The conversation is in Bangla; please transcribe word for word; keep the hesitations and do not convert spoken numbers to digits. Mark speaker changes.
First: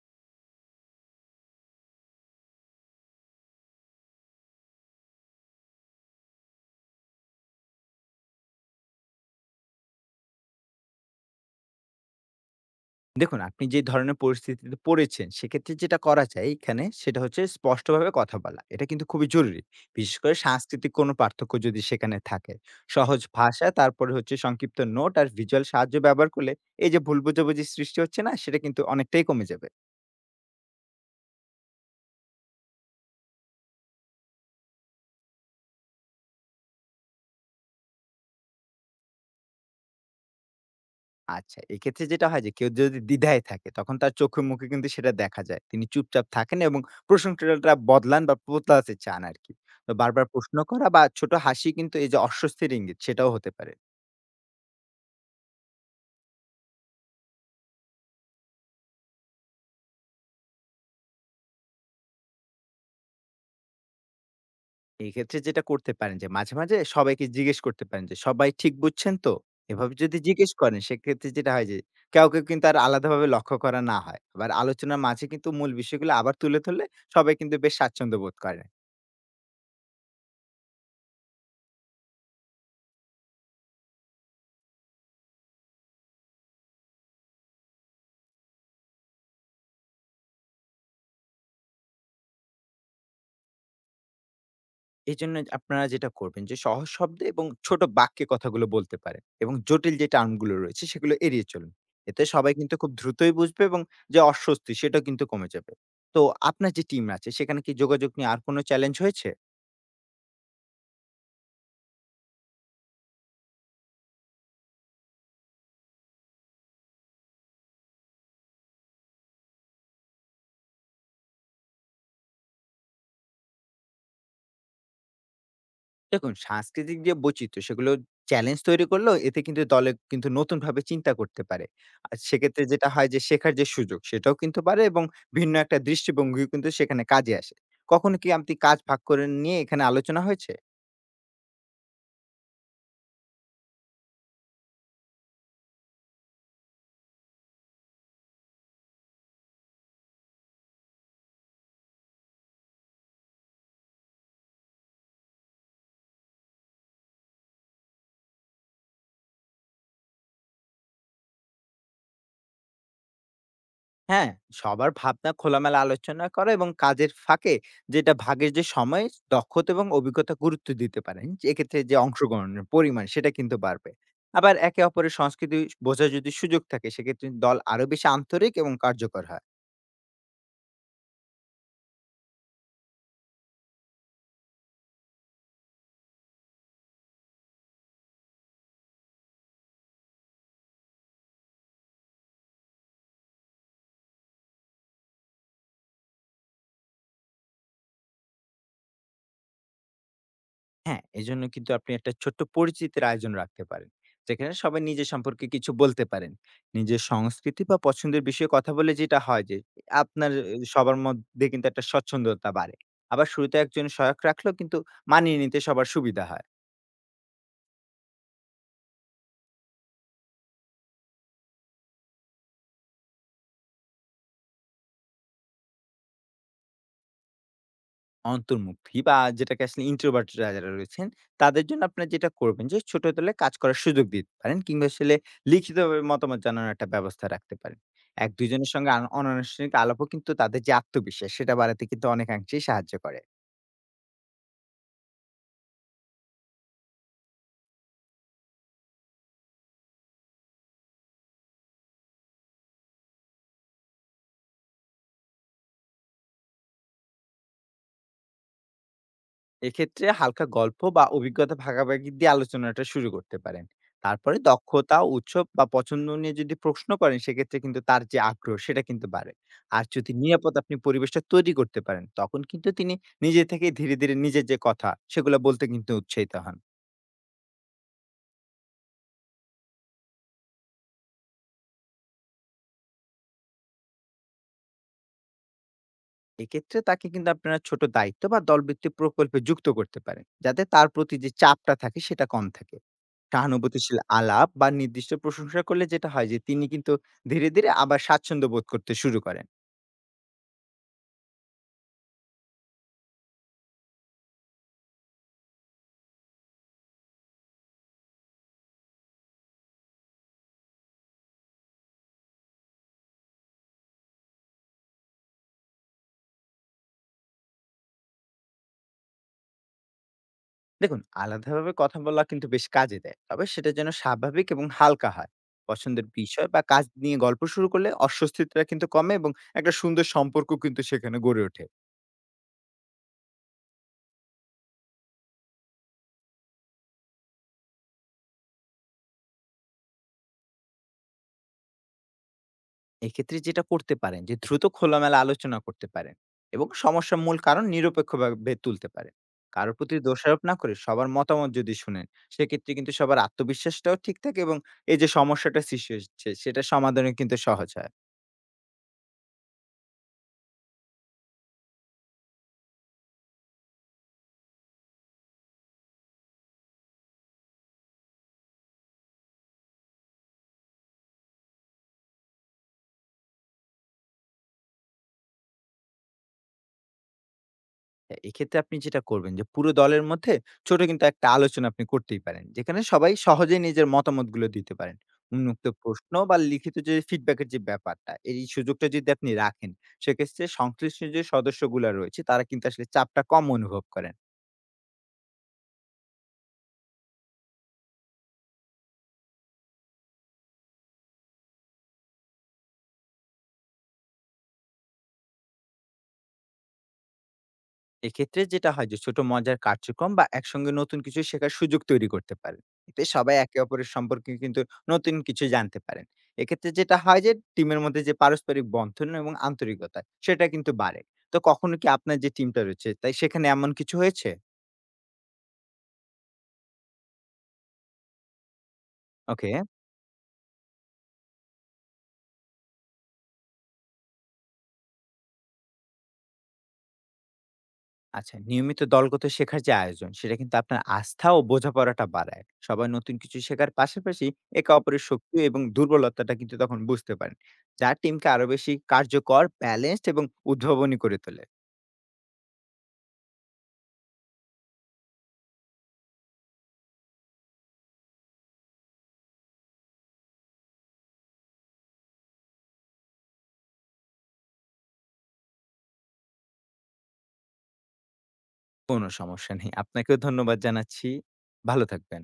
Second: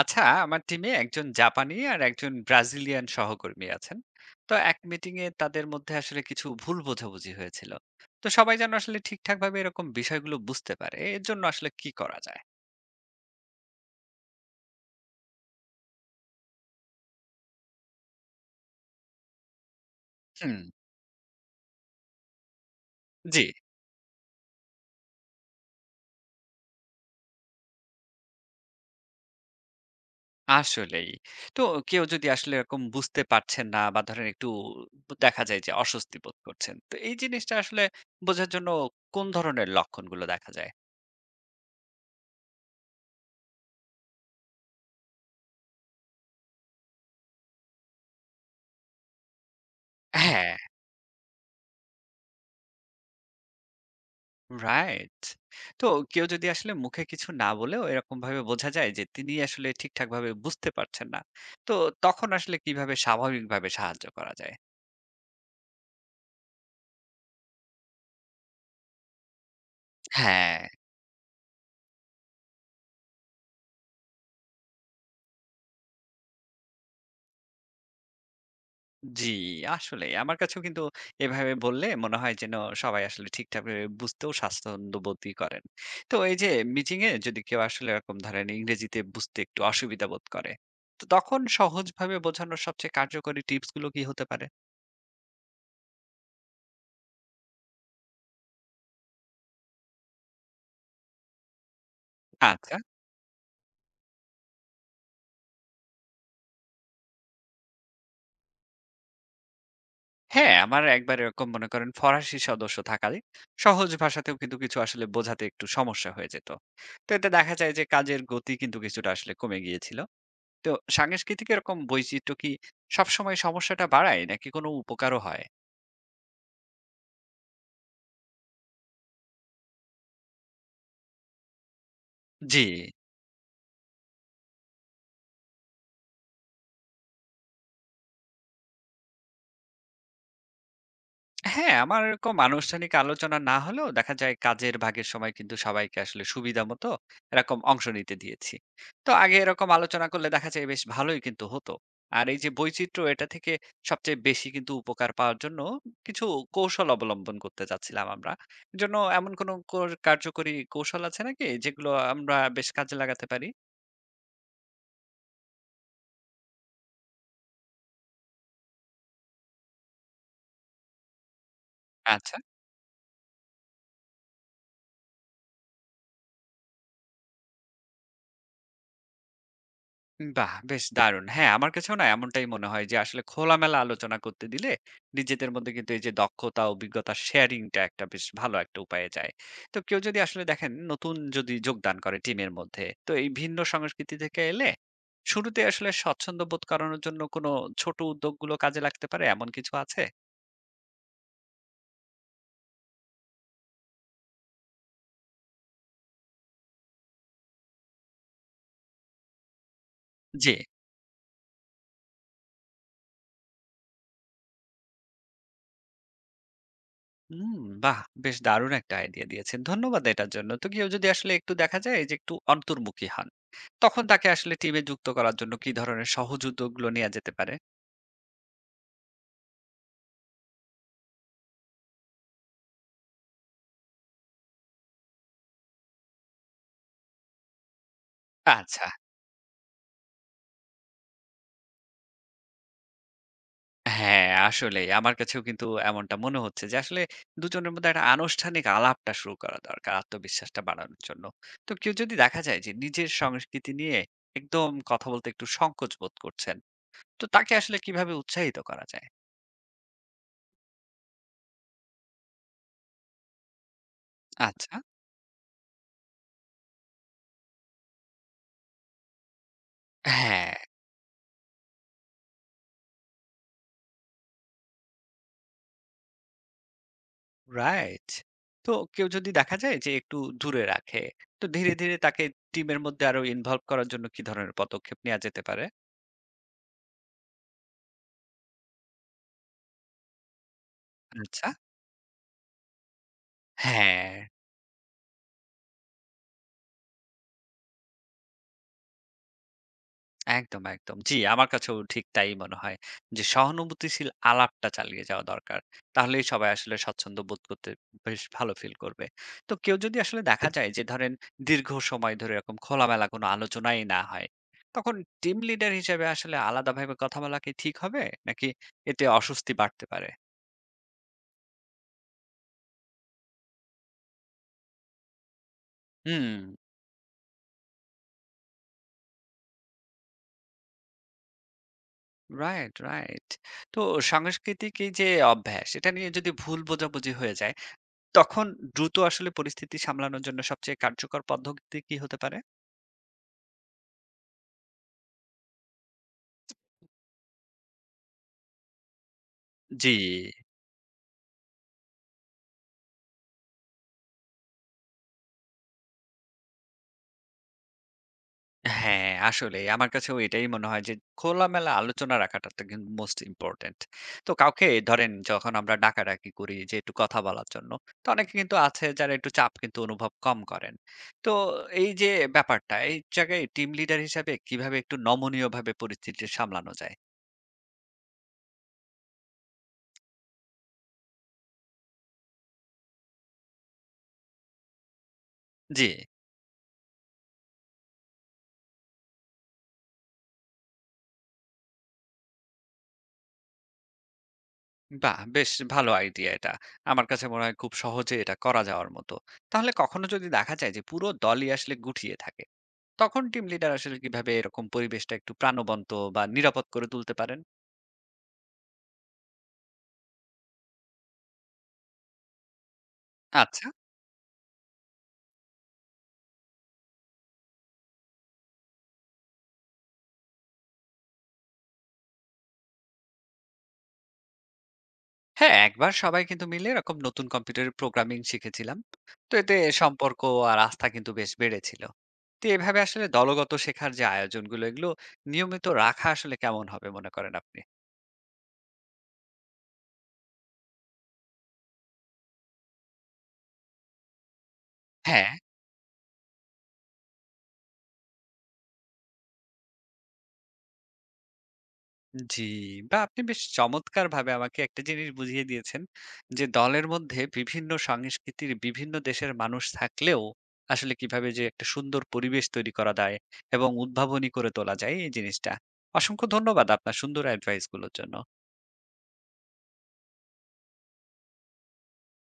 Speaker 1: আচ্ছা, আমার টিমে একজন জাপানি আর একজন ব্রাজিলিয়ান সহকর্মী আছেন। তো এক মিটিং এ তাদের মধ্যে আসলে কিছু ভুল বোঝাবুঝি হয়েছিল। তো সবাই যেন আসলে ঠিকঠাক ভাবে এরকম বিষয়গুলো বুঝতে পারে, এর জন্য আসলে কি করা যায়?
Speaker 2: দেখুন, আপনি যে ধরনের পরিস্থিতিতে পড়েছেন, সেক্ষেত্রে যেটা করা যায় এখানে সেটা হচ্ছে স্পষ্টভাবে কথা বলা। এটা কিন্তু খুবই জরুরি। বিশেষ করে
Speaker 1: হুম।
Speaker 2: সাংস্কৃতিক কোনো পার্থক্য যদি সেখানে থাকে। সহজ
Speaker 1: জি।
Speaker 2: ভাষা, তারপরে হচ্ছে সংক্ষিপ্ত নোট আর ভিজুয়াল সাহায্য ব্যবহার করলে এই যে ভুল বোঝাবুঝির সৃষ্টি হচ্ছে না, সেটা কিন্তু অনেকটাই কমে যাবে।
Speaker 1: আসলেই। তো কেউ যদি আসলে এরকম বুঝতে পারছেন না বা ধরেন একটু দেখা যায় যে অস্বস্তি বোধ করছেন, তো এই জিনিসটা আসলে বোঝার জন্য কোন ধরনের লক্ষণগুলো দেখা যায়?
Speaker 2: আচ্ছা, এক্ষেত্রে যেটা হয় যে কেউ যদি দ্বিধায় থাকে, তখন তার চোখে মুখে কিন্তু সেটা দেখা যায়। তিনি চুপচাপ থাকেন এবং প্রশংসাটা বদলান বা বদলাতে চান আরকি। তো বারবার
Speaker 1: হ্যাঁ।
Speaker 2: প্রশ্ন করা বা ছোট হাসি কিন্তু এই যে অস্বস্তির ইঙ্গিত, সেটাও হতে পারে।
Speaker 1: রাইট। তো কেউ যদি আসলে মুখে কিছু না বলেও এরকম ভাবে বোঝা যায় যে তিনি আসলে ঠিকঠাক ভাবে বুঝতে পারছেন না। তো তখন আসলে কিভাবে স্বাভাবিকভাবে সাহায্য করা যায়?
Speaker 2: এক্ষেত্রে যেটা করতে পারেন যে মাঝে, মাঝে সবাইকে জিজ্ঞেস করতে পারেন যে, "সবাই ঠিক বুঝছেন তো?" এভাবে যদি জিজ্ঞেস
Speaker 1: হ্যাঁ।
Speaker 2: করেন, সেক্ষেত্রে যেটা হয় যে কাউকে কিন্তু আর আলাদাভাবে লক্ষ্য করা না হয়। আবার আলোচনার মাঝে কিন্তু মূল বিষয়গুলো আবার তুলে ধরলে সবাই কিন্তু বেশ স্বাচ্ছন্দ্য বোধ করে।
Speaker 1: জি, আসলেই। আমার কাছেও কিন্তু এভাবে বললে মনে হয় যেন সবাই আসলে ঠিকঠাক ভাবে বুঝতেও স্বাচ্ছন্দ্যবোধই করেন। তো এই যে মিটিং এ যদি কেউ আসলে এরকম ধরেন ইংরেজিতে বুঝতে একটু অসুবিধা বোধ করে, তো তখন সহজভাবে বোঝানোর সবচেয়ে কার্যকরী টিপস গুলো কি হতে পারে?
Speaker 2: এজন্য আপনারা যেটা করবেন যে সহজ শব্দে এবং ছোট বাক্যে কথাগুলো বলতে পারেন, এবং জটিল যে টার্ম গুলো রয়েছে সেগুলো এড়িয়ে চলুন। এতে সবাই কিন্তু
Speaker 1: আচ্ছা।
Speaker 2: খুব দ্রুতই বুঝবে, এবং যে অস্বস্তি সেটাও কিন্তু কমে যাবে। তো আপনার যে টিম আছে সেখানে কি যোগাযোগ নিয়ে আর কোনো চ্যালেঞ্জ হয়েছে?
Speaker 1: হ্যাঁ, আমার একবার এরকম মনে করেন ফরাসি সদস্য থাকালে সহজ ভাষাতেও কিন্তু কিছু আসলে বোঝাতে একটু সমস্যা হয়ে যেত। তো এতে দেখা যায় যে কাজের গতি কিন্তু কিছুটা আসলে কমে গিয়েছিল। তো সাংস্কৃতিক এরকম বৈচিত্র্য কি সবসময় সমস্যাটা বাড়ায় নাকি কোনো উপকারও হয়?
Speaker 2: দেখুন, সাংস্কৃতিক যে বৈচিত্র্য সেগুলো চ্যালেঞ্জ তৈরি করলেও এতে কিন্তু দলে কিন্তু নতুন ভাবে চিন্তা করতে পারে, আর
Speaker 1: জি।
Speaker 2: সেক্ষেত্রে যেটা হয় যে শেখার যে সুযোগ সেটাও কিন্তু পারে, এবং ভিন্ন একটা দৃষ্টিভঙ্গিও কিন্তু সেখানে কাজে আসে। কখনো কি আপনি কাজ ভাগ করে নিয়ে এখানে আলোচনা হয়েছে?
Speaker 1: হ্যাঁ, আমার এরকম আনুষ্ঠানিক আলোচনা না হলেও দেখা যায় কাজের ভাগের সময় কিন্তু সবাইকে আসলে সুবিধা মতো এরকম অংশ নিতে দিয়েছি। তো আগে এরকম আলোচনা করলে দেখা যায় বেশ ভালোই কিন্তু হতো। আর এই যে বৈচিত্র্য এটা থেকে সবচেয়ে বেশি কিন্তু উপকার পাওয়ার জন্য কিছু কৌশল অবলম্বন করতে চাচ্ছিলাম আমরা। এর জন্য এমন কোনো কোর কার্যকরী কৌশল আছে নাকি যেগুলো আমরা বেশ কাজে লাগাতে পারি?
Speaker 2: হ্যাঁ, সবার ভাবনা খোলামেলা আলোচনা করা এবং কাজের ফাঁকে যেটা ভাগের যে সময়, দক্ষতা এবং অভিজ্ঞতা গুরুত্ব দিতে পারেন। এক্ষেত্রে যে
Speaker 1: আচ্ছা।
Speaker 2: অংশগ্রহণের পরিমাণ সেটা কিন্তু বাড়বে। আবার একে অপরের সংস্কৃতি বোঝার যদি সুযোগ থাকে, সেক্ষেত্রে দল আরো বেশি আন্তরিক এবং কার্যকর হয়।
Speaker 1: বাহ! বেশ দারুণ। হ্যাঁ, আমার কাছেও না এমনটাই মনে হয় যে আসলে খোলামেলা আলোচনা করতে দিলে নিজেদের মধ্যে কিন্তু এই যে দক্ষতা, অভিজ্ঞতা শেয়ারিং টা একটা বেশ ভালো একটা উপায়ে যায়। তো কেউ যদি আসলে দেখেন নতুন যদি যোগদান করে টিমের মধ্যে, তো এই ভিন্ন সংস্কৃতি থেকে এলে শুরুতে আসলে স্বচ্ছন্দ বোধ করানোর জন্য কোনো ছোট উদ্যোগগুলো কাজে লাগতে পারে এমন কিছু আছে?
Speaker 2: হ্যাঁ, এজন্য কিন্তু আপনি একটা ছোট্ট পরিচিতির আয়োজন রাখতে পারেন, যেখানে সবাই নিজের সম্পর্কে কিছু বলতে পারেন। নিজের সংস্কৃতি বা পছন্দের বিষয়ে কথা বলে যেটা হয় যে, আপনার
Speaker 1: জি।
Speaker 2: এ সবার মধ্যে কিন্তু একটা স্বচ্ছন্দতা বাড়ে। আবার শুরুতে একজন সহায়ক রাখলেও কিন্তু মানিয়ে নিতে সবার সুবিধা হয়।
Speaker 1: হুম, বাহ! বেশ দারুণ একটা আইডিয়া দিয়েছেন। ধন্যবাদ এটার জন্য। তো কেউ যদি আসলে একটু দেখা যায় যে একটু অন্তর্মুখী হয়, তখন তাকে আসলে টিমে যুক্ত করার জন্য কি ধরনের সহজ উদ্যোগগুলো নেয়া যেতে পারে?
Speaker 2: অন্তর্মুখী বা যেটাকে আসলে introvert রা যারা রয়েছেন, তাদের জন্য আপনারা যেটা করবেন যে ছোট দলে কাজ করার সুযোগ দিতে পারেন, কিংবা আসলে লিখিতভাবে মতামত জানানোর একটা ব্যবস্থা রাখতে পারেন। এক দুই জনের
Speaker 1: আচ্ছা।
Speaker 2: সঙ্গে আন অনানুষ্ঠানিক আলাপও কিন্তু তাদের যে আত্মবিশ্বাস সেটা বাড়াতে কিন্তু অনেকাংশেই সাহায্য করে।
Speaker 1: হ্যাঁ, আসলেই আমার কাছেও কিন্তু এমনটা মনে হচ্ছে যে আসলে দুজনের মধ্যে একটা আনুষ্ঠানিক আলাপটা শুরু করা দরকার আত্মবিশ্বাসটা বাড়ানোর জন্য। তো কেউ যদি দেখা যায় যে নিজের সংস্কৃতি নিয়ে একদম কথা বলতে একটু সংকোচ বোধ করছেন, তো তাকে আসলে কিভাবে উৎসাহিত করা যায়?
Speaker 2: এক্ষেত্রে হালকা গল্প বা অভিজ্ঞতা ভাগাভাগি দিয়ে আলোচনাটা শুরু করতে পারেন। তারপরে
Speaker 1: আচ্ছা।
Speaker 2: দক্ষতা, উৎসব বা পছন্দ নিয়ে যদি প্রশ্ন করেন, সেক্ষেত্রে কিন্তু তার যে আগ্রহ সেটা কিন্তু বাড়ে। আর যদি নিরাপদ
Speaker 1: হ্যাঁ,
Speaker 2: আপনি পরিবেশটা তৈরি করতে পারেন, তখন কিন্তু তিনি নিজে থেকে ধীরে, ধীরে নিজের যে কথা সেগুলো বলতে কিন্তু উৎসাহিত হন।
Speaker 1: রাইট। তো কেউ যদি দেখা যায় যে একটু দূরে রাখে, তো ধীরে, ধীরে তাকে টিমের মধ্যে আরো ইনভলভ করার জন্য কি ধরনের পদক্ষেপ নেয়া যেতে পারে?
Speaker 2: এক্ষেত্রে তাকে কিন্তু আপনারা ছোট দায়িত্ব বা দলভিত্তিক প্রকল্পে যুক্ত করতে পারেন, যাতে তার প্রতি যে
Speaker 1: আচ্ছা।
Speaker 2: চাপটা থাকে সেটা কম থাকে। সহানুভূতিশীল
Speaker 1: হ্যাঁ,
Speaker 2: আলাপ বা নির্দিষ্ট প্রশংসা করলে যেটা হয় যে তিনি কিন্তু ধীরে ধীরে আবার স্বাচ্ছন্দ্য বোধ করতে শুরু করেন।
Speaker 1: একদম, একদম। জি, আমার কাছেও ঠিক তাই মনে হয়। যে সহানুভূতিশীল আলাপটা চালিয়ে যাওয়া দরকার। তাহলেই সবাই আসলে স্বচ্ছন্দ্য বোধ করতে বেশ ভালো ফিল করবে। তো কেউ যদি আসলে দেখা যায় যে ধরেন দীর্ঘ সময় ধরে এরকম খোলামেলা কোনো আলোচনাই না হয়, তখন টিম লিডার হিসেবে আসলে আলাদাভাবে কথা বলা কি ঠিক হবে? নাকি এতে অস্বস্তি বাড়তে পারে?
Speaker 2: দেখুন, আলাদাভাবে কথা বলা কিন্তু বেশ কাজে দেয়, তবে সেটা যেন স্বাভাবিক এবং হালকা হয়। পছন্দের
Speaker 1: হুম,
Speaker 2: বিষয় বা কাজ নিয়ে গল্প শুরু করলে অস্বস্তিটা কিন্তু কমে, এবং একটা সুন্দর সম্পর্ক কিন্তু সেখানে গড়ে ওঠে।
Speaker 1: Right, right. তো সাংস্কৃতিক এই যে অভ্যাস, এটা নিয়ে যদি ভুল বোঝাবুঝি হয়ে যায়, তখন দ্রুত আসলে পরিস্থিতি সামলানোর জন্য সবচেয়ে কার্যকর পদ্ধতি কি হতে পারে?
Speaker 2: এক্ষেত্রে যেটা করতে পারেন যে দ্রুত খোলামেলা আলোচনা করতে পারেন এবং সমস্যার মূল কারণ নিরপেক্ষভাবে তুলতে পারেন। কারোর
Speaker 1: জি,
Speaker 2: প্রতি দোষারোপ না করে সবার মতামত যদি শুনেন, সেক্ষেত্রে কিন্তু সবার আত্মবিশ্বাসটাও ঠিক থাকে, এবং এই যে সমস্যাটা সৃষ্টি হচ্ছে সেটা সমাধানে কিন্তু সহজ হয়।
Speaker 1: হ্যাঁ, আসলেই আমার কাছেও এটাই মনে হয় যে খোলামেলা আলোচনা রাখাটা তো কিন্তু মোস্ট ইম্পোর্টেন্ট। তো কাউকে ধরেন যখন আমরা ডাকাডাকি করি যে একটু কথা বলার জন্য, তো অনেকে কিন্তু আছে যারা একটু চাপ কিন্তু অনুভব কম করেন। তো এই যে ব্যাপারটা, এই জায়গায় টিম লিডার হিসেবে কিভাবে একটু নমনীয়ভাবে পরিস্থিতি সামলানো যায়?
Speaker 2: হ্যাঁ, এক্ষেত্রে আপনি যেটা করবেন যে পুরো দলের মধ্যে ছোট কিন্তু একটা আলোচনা আপনি করতেই পারেন, যেখানে সবাই সহজেই নিজের মতামতগুলো দিতে পারেন। উন্মুক্ত
Speaker 1: জি।
Speaker 2: প্রশ্ন বা লিখিত যে ফিডব্যাকের যে ব্যাপারটা, এই সুযোগটা যদি আপনি রাখেন, সেক্ষেত্রে সংশ্লিষ্ট যে সদস্যগুলো রয়েছে তারা কিন্তু আসলে চাপটা কম অনুভব করেন।
Speaker 1: বাহ! বেশ ভালো আইডিয়া এটা। আমার কাছে মনে হয় খুব সহজে এটা করা যাওয়ার মতো। তাহলে কখনো যদি দেখা যায় যে পুরো দলই আসলে গুটিয়ে থাকে, তখন টিম লিডার আসলে কিভাবে এরকম পরিবেশটা একটু প্রাণবন্ত বা নিরাপদ করে তুলতে পারেন?
Speaker 2: এক্ষেত্রে যেটা হয় যে ছোট মজার কার্যক্রম বা একসঙ্গে নতুন কিছু শেখার সুযোগ তৈরি করতে পারেন। এতে সবাই একে
Speaker 1: আচ্ছা।
Speaker 2: অপরের সম্পর্কে কিন্তু নতুন কিছু জানতে পারেন। এক্ষেত্রে যেটা হয় যে টিমের মধ্যে যে পারস্পরিক বন্ধন এবং আন্তরিকতা সেটা কিন্তু বাড়ে। তো কখনো কি আপনার যে টিমটা রয়েছে তাই সেখানে এমন কিছু হয়েছে?
Speaker 1: হ্যাঁ, একবার সবাই কিন্তু মিলে এরকম নতুন কম্পিউটার প্রোগ্রামিং শিখেছিলাম। তো
Speaker 2: ওকে।
Speaker 1: এতে সম্পর্ক আর আস্থা কিন্তু বেশ বেড়েছিল। তো এভাবে আসলে দলগত শেখার যে আয়োজনগুলো এগুলো নিয়মিত রাখা আসলে কেমন হবে মনে করেন আপনি?
Speaker 2: আচ্ছা, নিয়মিত দলগত শেখার যে আয়োজন, সেটা কিন্তু আপনার আস্থা ও বোঝাপড়াটা বাড়ায়। সবাই নতুন কিছু শেখার পাশাপাশি একে অপরের
Speaker 1: হ্যাঁ।
Speaker 2: শক্তি এবং দুর্বলতাটা কিন্তু তখন বুঝতে পারেন। যা টিমকে আরো বেশি কার্যকর, ব্যালেন্সড এবং উদ্ভাবনী করে তোলে।
Speaker 1: জি, বা আপনি বেশ চমৎকারভাবে আমাকে একটা জিনিস বুঝিয়ে দিয়েছেন যে, দলের মধ্যে বিভিন্ন সংস্কৃতির বিভিন্ন দেশের মানুষ থাকলেও আসলে কিভাবে যে একটা সুন্দর পরিবেশ তৈরি করা যায় এবং উদ্ভাবনী করে তোলা যায় এই জিনিসটা। অসংখ্য ধন্যবাদ আপনার সুন্দর অ্যাডভাইস গুলোর জন্য।
Speaker 2: কোনো সমস্যা নেই। আপনাকেও ধন্যবাদ জানাচ্ছি। ভালো থাকবেন।